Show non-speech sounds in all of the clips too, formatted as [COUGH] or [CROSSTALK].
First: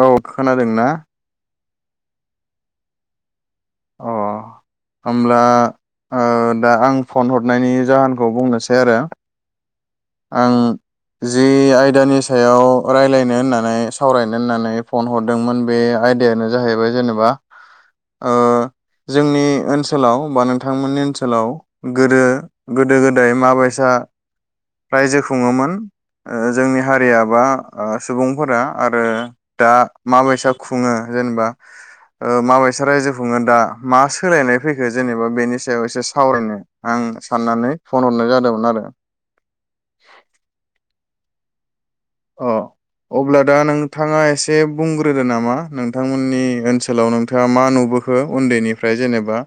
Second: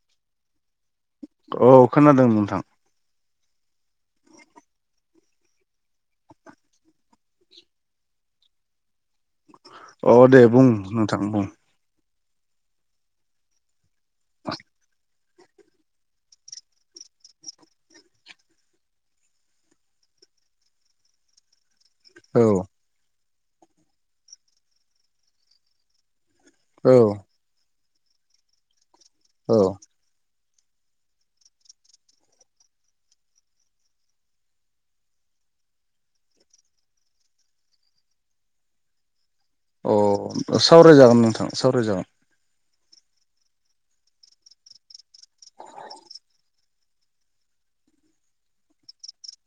औ खोनादोंना औ खोनादों नोंथां। होब्ला ओ दा आं फन हरनायनि जाहोनखौ बुंनोसै आरो। अ दे आं बुं नोंथां जि बुं आयदानिस याव रायलायनो होननानै। सावरायनो होन्नानै फन हर दोंमोन बे आयदायानो जाहैबाय जेनेबा ओ जोंनि ओनसोलाव बा नोंथांमोननि ओनसोलाव गोदो औ गोदो गोदाय दैमाबैसा रायजो खुङोमोन। ओ जोंनि औ हारियाबा ओ सुबुंफोरा आरो दा माबैसा खुङो जेनेबा ओ माबायसा रायजो खुङो दा मा सोलायनाय फैखो जेनेबा बेनि सायाव एसे सावरायनो आं साननानै फन हरनाय जादोंमोन आरो। अ सावरायजागोन नों थां सावराय जागोन। अ अब्ला दा नोंथाङा एसे बुंग्रोदो नामा नोंथांमोननि ओनसोलाव नोंथाङा मा नुबोखो उन्दैनिफ्राय जेनेबा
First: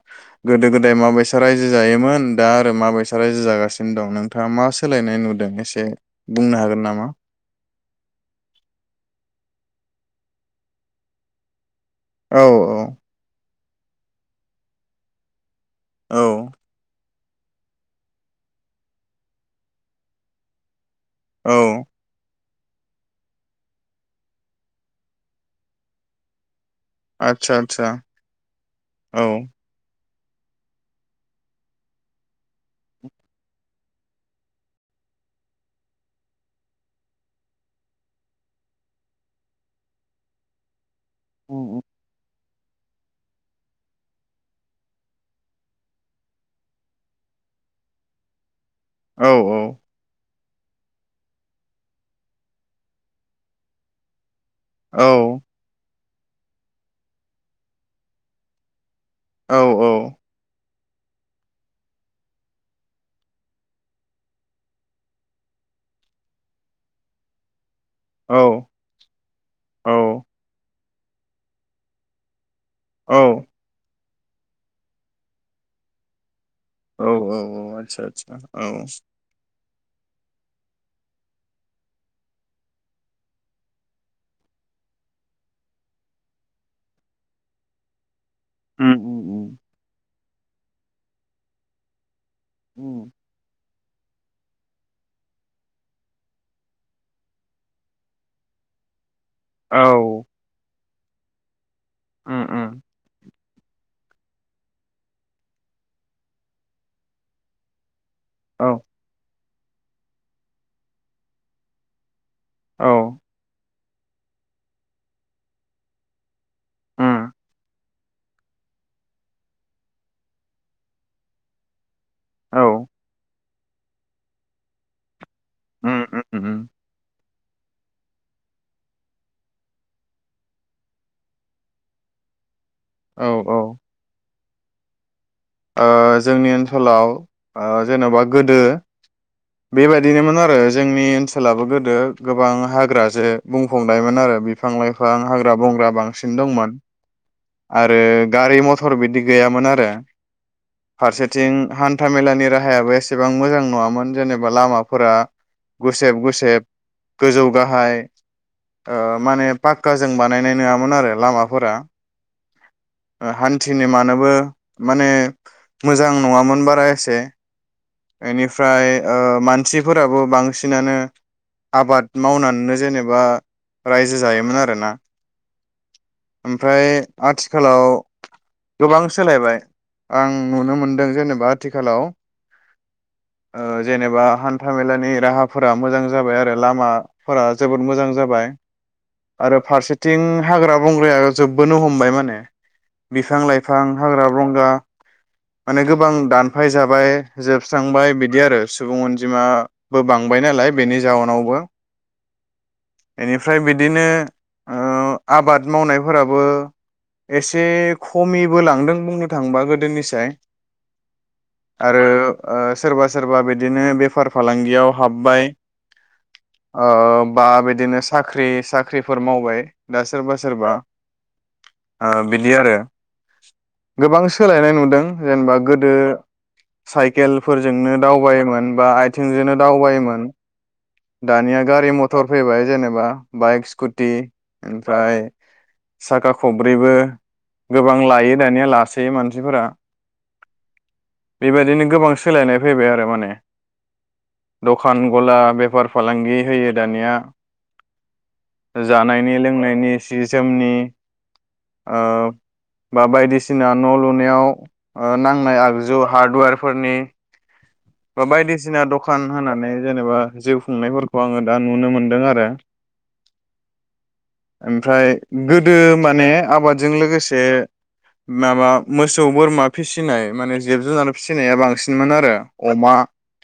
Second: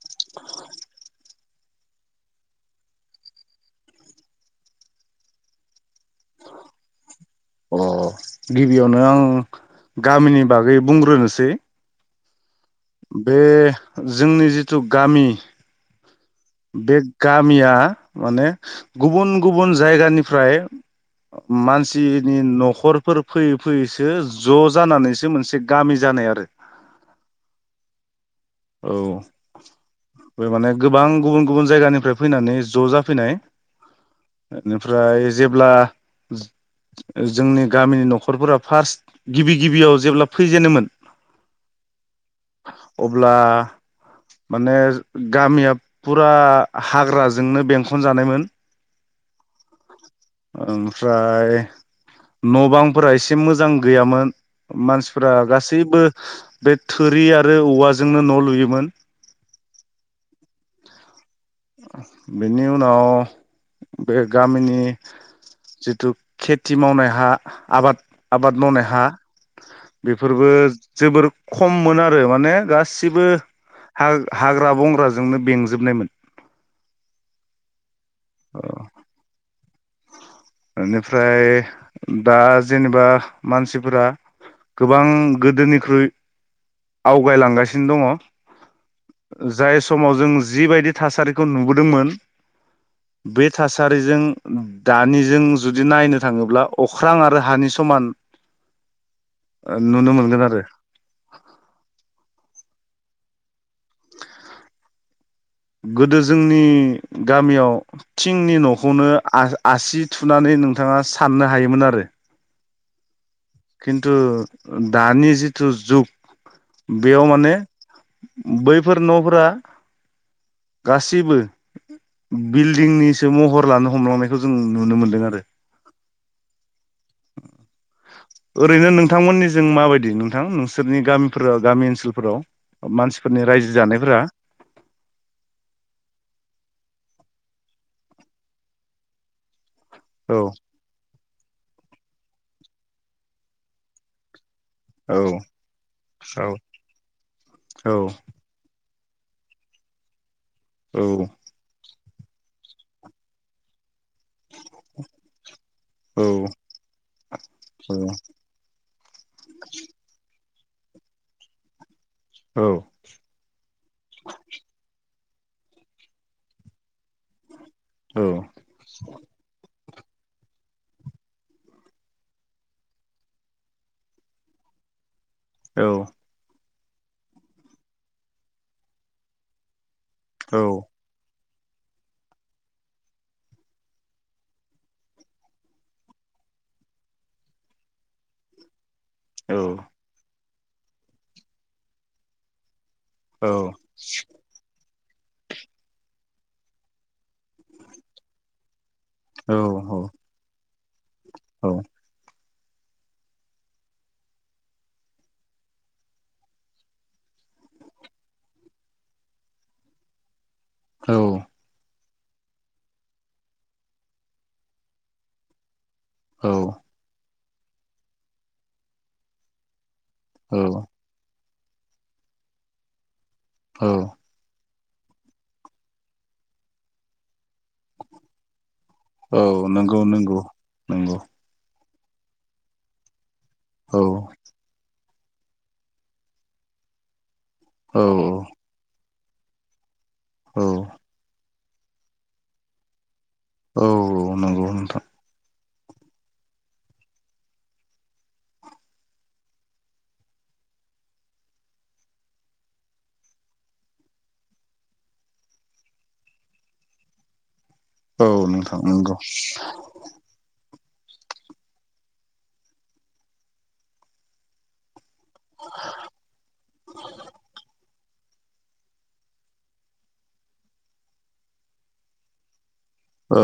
गोदो गोदाय माबायसा रायजो जायोमोन दा आरो माबाय सा रायजो जागासिनो दं नोंथाङा मा सोलायनाय नुदों एसे बुंनो हागोन नामा? अ गिबियावनो आं गामिनि बागै बुंग्रोनोसै। औ बे जोंनि जिथु गामि औ बे गामिया माने गुबुन गुबुन जायगानिफ्राय औ मानसिनि न'खरफोर फैयै फैयैसो ज' जानानैसो मोनसे गामि जानाय आरो। आतसा आतसा औ बे माने गोबां गुबुन गुबुन जायगानिफ्राय फैनानै ज' जाफैनाय बेनिफ्राय जेब्ला जोंनि गामिनि न'खरफोरा फार्स्ट गिबि गिबियाव जेब्ला फैजेनोमोन। उ औ अ अब्ला माने गामिया फुरा हाग्राजोंनो बेंखन जानायमोन। औ औ ओमफ्राय न' बांफोरा एसे मोजां गैयामोन। औ मानसिफ्रा गासैबो बे थुरि आरो औवाजोंनो न' लुयोमोन। औ बेनि उनाव बे गामिनि जिथु खेथि मावनाय हा आबाद औ आबाद मावनाय हा औ बेफोरबो जोबोर खममोन आरो माने गासिबो औ हा हाग्रा बंग्राजोंनो बेंजोबनायमोन। औ औ औ आतसा आसा औ बेनिफ्राय दा जेनेबा मानसिफोरा गोबां गोदोनिख्रुइ आवगायलांगासिनो उम उम उम दङ। जाय समाव जों जिबायदि थासारिखौ नुबोदोंमोन उम। बे थासारिजों दानिजों जुदि नायनो थाङोब्ला अख्रां आरो हानि समान औ - नुनो मोनगोन आरो। उम उम। गोदो जोंनि गामियाव थिंनि औ न'खौनो आ आसि थुनानै नोंथाङा साननो हायोमोन आरो। औ। खिन्थु दानि जिथु जुग बेयाव उम माने बैफोर न'फोरा गासैबो औ बिल्डिंनिसो महर लानो हमलांनायखौ जों नुनो मोनदों आरो। उम उम उम [INAUDIBLE] ओरैनो नोंथांमोननि जों माबायदि नोंथां नोंसोरनि गामिफोराव गामि ओनसोलफोराव। औ मानसिफोरनि औ रायजो जानायफोरा। ओ जोंनि ओनसोलाव ओ जेन'बा गोदो बेबायदिनोमोन औ आरो जोंनि ओन सोलाबो गोदो गोबां हाग्रा जो बुंफुंनायमोन आरो बिफां लाइफां औ हाग्रा बंग्रा बांसिन दंमोन औ आरो गारि मथ थर बिदि गैयामोन आरो। औ फारसेथिं हान हान्थामेलानि राहायाबो एसेबां मोजां नङामोन जेनेबा लामाफोरा गुसेब औ गुसेब गोजौ गाहाय ओ माने पाक्काजों बानायनाय नोंङामोन आरो लामाफोरा। औ हान्थिनो मानोबो माने मोजां नङामोन बारा एसे। औ एनिफ्राय ओ मानसि फोराबो बांसिनानो आबाद मावनानैनो जेनेबा रायजो जायोमोन आरोना। औ। ओमफ्राय आथिखालाव गोबां सोलायबाय। आं औ नुनो मोनदों जेनेबा आथिखालाव ओ जेनेबा हान्थामेलानि राहाफोरा मोजां जाबाय आरो लामाफोरा जोबोद मोजां जाबाय। आरो औ फारसेथिं हाग्रा बंग्राया जोबबोनो हमबाय माने। बिफां औ लाइफां हाग्रा बंग्रा माने गोबां दानफाय जाबाय जोबस्रांबाय बिदि आरो सुबुं अनजिमाबो बांबाय नालाय बेनि जाहोनावबो बेनिफ्राय बिदिनो ओ आबाद मावनायफोराबो एसे खमिबो लांदों बुंनो थाङबा गोद दोननिसाय औ आरो सोरबा सोरबा ओ बिदिनो बेफार फालांगियाव हाबबाय। औ ओ बा बिदिनो साख्रि साख्रिफोर मावबाय। दा सोरबा सोरबा ओ बिदि आरो औ गोबां सो नाय नुदों जेनेबा गोदो साइकेलफोरजोंनो दावबायोमोन। बा औ आथिंजोंनो नंगौ दावबायोमोन नंगौ नंगौ दानिया गारि मथ टर फैबाय जेनेबा बाइक औ स्कुटि ओमफ्राय साखा खब्रैबो गोबां औ लायो दानिया लास बे मानसिफोरा औ बेबायदिनो गोबां सोलायनाय फैबाय आरो माने औ औ नंगौ नोंथां। दखान गला बेफार फालांगि होयो दानिया जानायनि लोंनायनि सि जोमनि ओ बा बायदिसिना न' लुनायाव ओ नांनाय आगजु हार्डवेरफोरनि बा औ नोंथां बायदिसिना नंगौ दखान होनानै जेनेबा जिउ खुंनायफोरखो आङो दा नुनो मोनदों आरो ओमफ्राय गोदो माने आबादजों लोगोसे माबा मोसौ बोरमा फिसिनाय माने जिब जुनार फिसिनाया बांसिनमोन आरो अमा औ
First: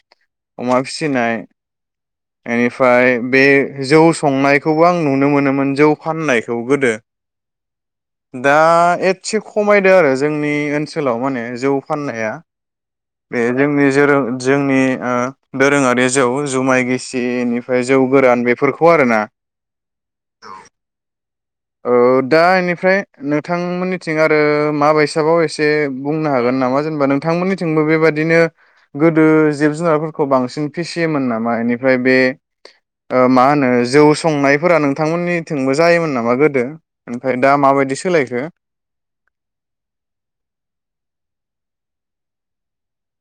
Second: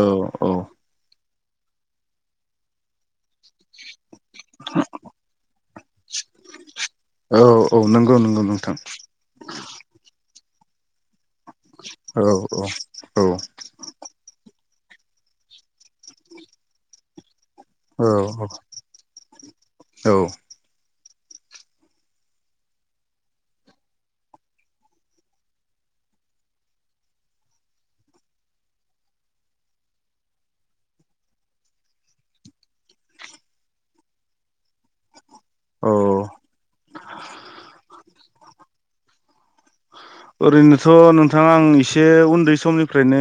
औ अमा फिसिनाय एनिफ्राय बे जौ संनायखौबो आं नुनो मोनोमोन जौ फाननायखौ गोदो औ औ नंगौ नंगौ दा नोंथां एटसे नोआरो जोंनि ओनसोलाव माने जौ औ फाननाया औ औ बे जोंनि जेराव जों नि ओ दोरोङारि जौ जुमाय गिसिनि ओमफ्राय जौ गोरान औ बेफोरखौ आरोना औ ओ दा इनिफ्राय नोंथांमोननिथिं आरो माबैसाबाव एसे बुंनो हागोन नामा जेनेबा नोंथांमोननिथिंबो बेबाददिनो गोदो जिब जुनारफोरखौ बांसिन फिसियोमोन नामा बेनिफ्राय बे ओ मा होनो जौ संनायफोरा नोंथांमोननि थिंबो औ जायोन नामा गोद ओरैनोथ नोंथाङा आं एसे उन्दै समनिफ्रायनो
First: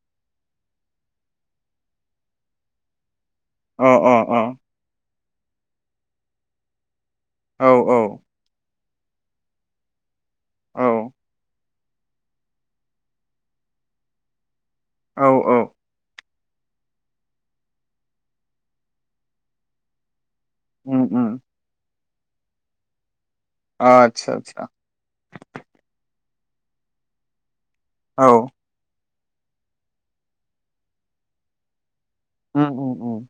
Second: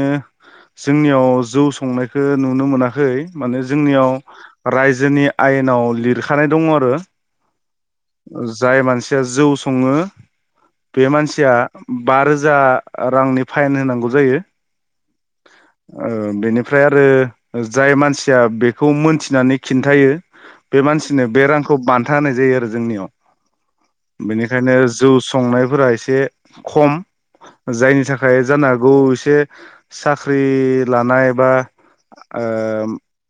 जोंनियाव जौ संनायखौ नुनो मोनाखै माने अ अ अ जोंनियाव रायजोनि आयेनाव लिरखानाय दङ आरो। औ औ जाय मानसि जौ सङो औ बे मानसिया बा रोजा रांनि फाइन होनांगौ जायो। औ औ। ओ बेनिफ्राय आरो जाय मानसिया बेखौ मोनथिनानै खिन्थायो। बे उम मानसिनो उम बे रांखौ बान था होनाय जायो आरो। जोंनियाव। आतसा आतसा बेनिखायनो जौ संनायफोरा एसे खम। जायनि औ थाखाय जानो हागौ एसे साख्रि लानाय बा उम उम ओ उम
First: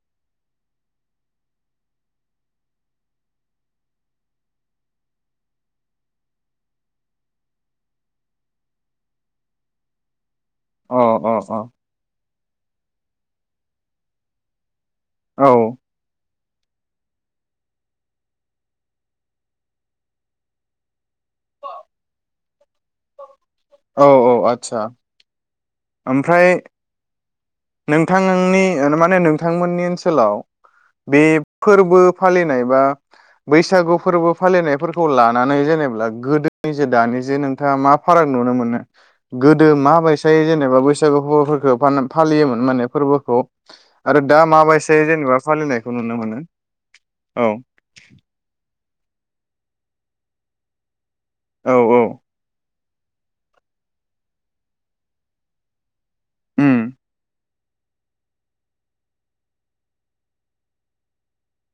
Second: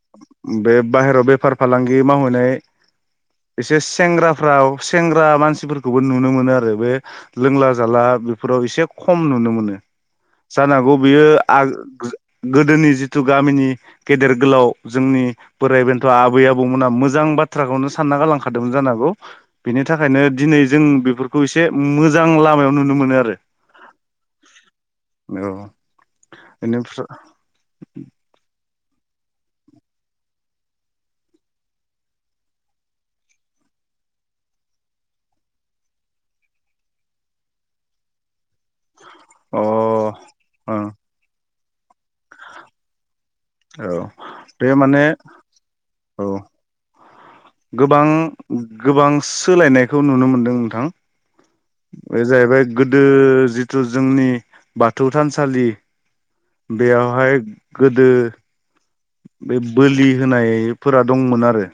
बे बाहेरायाव बेफार फालांगि मावहैाय एसे सेंग्रा फ्राव सेंग्रा मानसिफोरखौबो नुनो मोनो आरो बे लोंला जाला बेफोराव एसे खम नुनो मोनो। जानांगौ अ बेयो अ आ अ गोदोनि जिथु गामिनि गेदेर गोलाव जोंनि औ बोराइ बेन्थ। आबै आबौमोना मोजां बाथ्राखौनो सानना गालांखादोंमोन जानोहागौ। बेनि थाखायनो दिनै जों बेफोरखौ एसे मोजां लामायाव नुनो मोनो आरो। औ औ आतसा। औ ओमफ्राय बेनिफ्राय नोंथांनि माने नोंथांमोननि ओनसोलाव बे फोरबो फालिनाय बा बैसागु फोरबो फालिनायफोरखौ लानानै जेनै गोदोनि जों दानि जों नोंथाङा मा फाराग नुनो मोनो? अ गोदो माबायसायै जेनेबा ओं एबा बैसागु हौवाफोरखौ फालियोमोन माने फोरबो। औ आरो दा बे माबायस माने जेनेबा फालिनायखौ नुनो औ मोनो। औ गोबां गोबां सोलायनायखौ नुनो मोन्दों नोंथां। औ औ बे जाहैबाय गोदो जिथु जोंनि बाथौ थानसालि उम बेयावहाय गोदो बे बोलि होनायफोरा दंमोन आरो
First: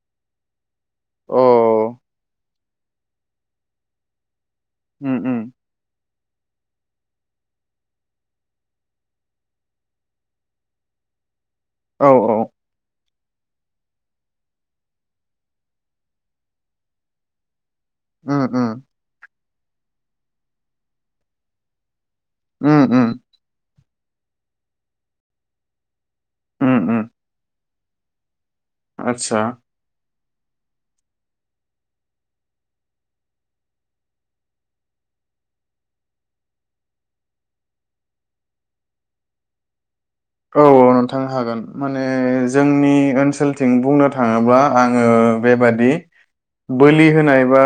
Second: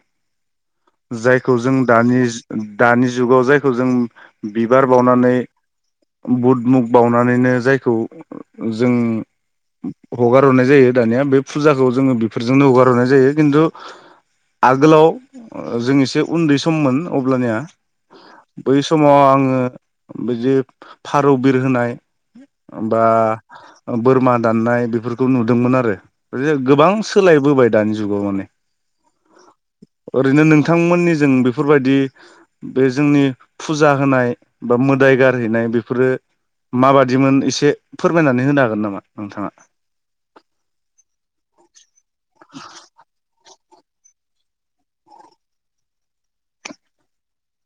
अ जायखौ जों दानि दानि जुगाव जायखौ जों बिबार उम बावनानै उम बुद मुग बावनानैनो जायखौ जों हगार हरनाय जायो दानिया बे फुजाखौ औ जोङो औ बेफोरजोंनो हगार हरनाय जायो। किन्तु आगोलाव जों एसे उन्दै सममोन अब्लानिया उम बै उम समाव आङो बिदि फारौ बिर होनाय उम ओमबा उम बोरमा दाननाय बेफोरखौ नुदोंमोन आरो जे उम गोबां उम सोलायबोबाय दानि जुगाव माने आदसा ओरैनो नोंथांमोननिजों बेफोरबायाददि बे जोंनि फुजा होनाय बा मोदाय गारहैनाय बेफोरो माबादिमोन एसे फोरमायनानै होनो हागोन नामा नोंथाङा? औ औ नोंथां हागोन माने जोंनि ओनसोल थिं बुंनो थाङोब्ला आङो बेबादि बोलि होनाय बा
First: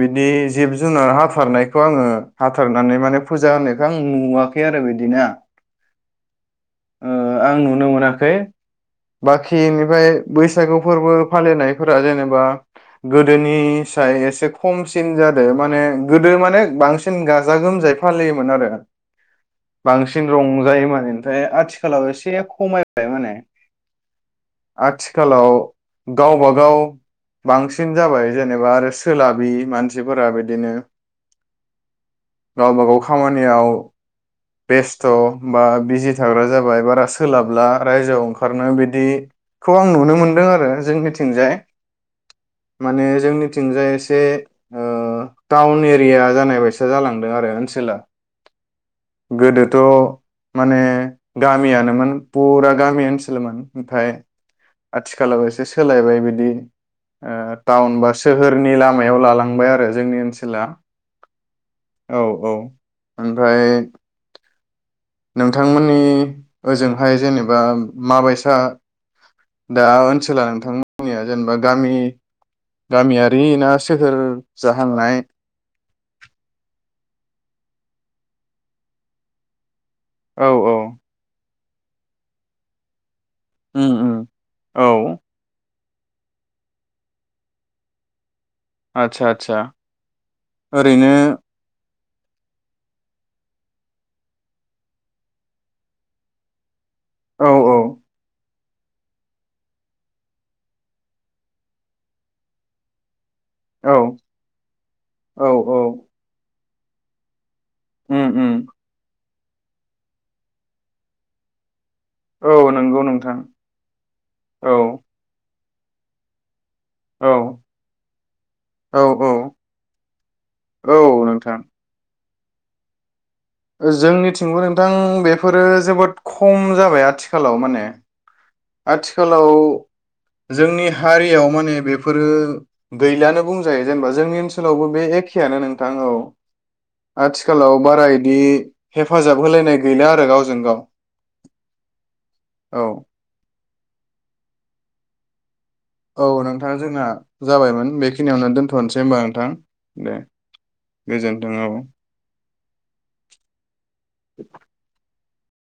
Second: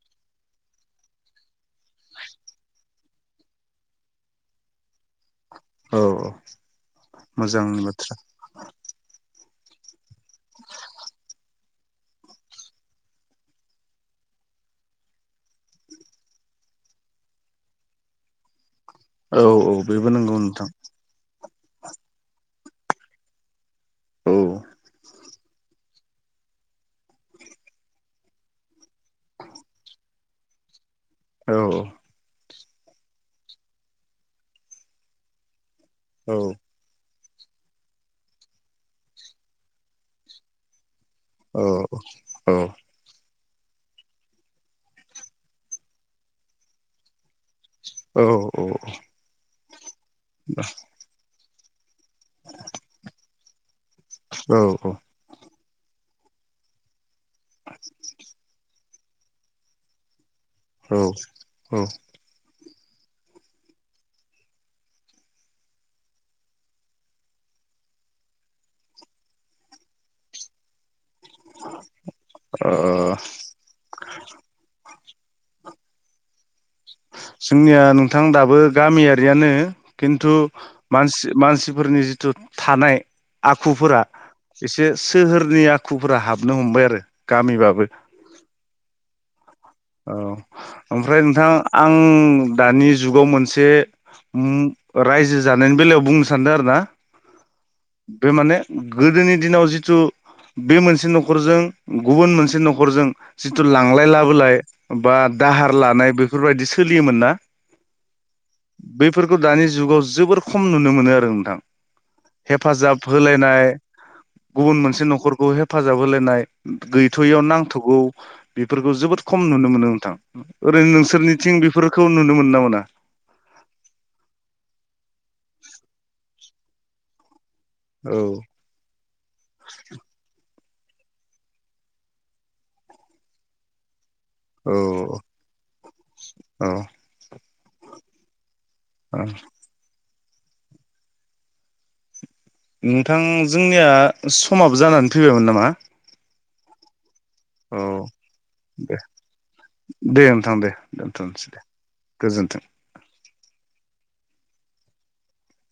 बिदि जिब जुनार हाथारनायखौ आङो हाथारनानै माने फुजा होनायखौ आं नुवाखै आरो बिदिना औ औ ओ आं मोजांनि नुनो बाथ्रा मोनाखै बाखि खि एनिफ्राय बैसागु फोरबो फालिनायफोरा जेनेबा गोदोनि साय एसे खमसिन जादों माने गोदो माने बांसिन गाजा गोमजायै फालियोमोन आरो। औ औ बेबो बांसिन नंगौ नोंथां रंजायोमोन ओमफ्राय आ थिखालाव एसे खमायबाय माने औ आथिखालाव गावबागाव बांसिन जाबाय जेनेबा आरो सोलाबि मानसिफोरा बिदिनो औ औ गावबा गाव खामानियाव बेस्थ' बा बिजि औ थाग्रा जा बाय बारा सोलाबला रायजोआव ओंखारनो बिदि खौ आं नुनो मोनदों आरो जोंनिथि जाय औ औ माने जोंनि थिंजाय एसे ओ टाउन एरिया जानाय बायसा जालांदों आरो ओन औ औ थ' माने गामियानोमोन फुरा गामि ओनसोलमोन ओमफाय आथिखालाव एसे सोलायबाय बिदि ओ टाउन बा सोहोरनि ला लामायाव लालांबाय आरो जोंनि ओनसो ला औ औ औ औ ओमफाय नोंथांमोननि ओजोंहाय जेनेबा माबायसा दा ओनसोला नोंथांमो जोंनिया जेनेबा गामि ओ गामियारि ना सोहोर जाहांनाय जोंनिया नोंथां दाबो गामियारियानो खिन्थु औ औ मानसि मानसि फोरनि जिथु थानाय उम आखुफोरा उम एसे औ सोहोरनि आ आखुफोरा हाबनो हमबाय आरो गामिबाबो आतसा आतसा औ ओमफ्राय नोंथां आं ओम दानि जुगाव मोनसे ओम रायजो जानायनि बेलायाव बुंनो सानदों आरो ना औ औ बे माने गोदोनि दिनाव जिथु बे मोनसे न'खरजों गुबुन मोनसे न'खरजों जिथु औ लांलाय लाबोलाय बा औ दाहार औ लानाय बेफोरबादि सो सोलियोमोन ना उम उम बेफोरखौ दानि जुगाव जोबोर खम नुनो मोनो आरो नोंथां औ हेफाजाब नंगौ नोंथां होलायनाय औ गुबुन मोनसे न'खरखौ हे हेफाजाब होलायनाय औ गैथ'यैयाव नांथ'गौ बेफोरखौ औ जोबोद औ खम नुनो मोनो नोंथां ओरैनो औ नोंसोरनिथिं नोंथां बेफोरखौ नुनो मोननो ना मोना जोंनिथिंबो नोंथां बेफोरो जोबोद खम जाबाय आथि खालाव माने औ आथिखालाव जोंनि हारियाव माने बेफोरो गैलानो बुंजायो जेनेबा जोंनि ओनसोलावबो बे औ एखेआनो नोंथां औ औ आथि खालाव बारा इदि। हेफाजाब होलायनाय गैला गावजों गाव। औ नोंथां जोंनिया समाबो जानानै फैबायमोन नामा? औ नोंथां जोंना औ जाबायमोन बेखिनियावनो दे दोन्थ'नोसै होनबा नोंथां दे नोंथां दे दोनथ'नोसै गोजोन्थों दे औ। गोजोन्थों [INAUDIBLE]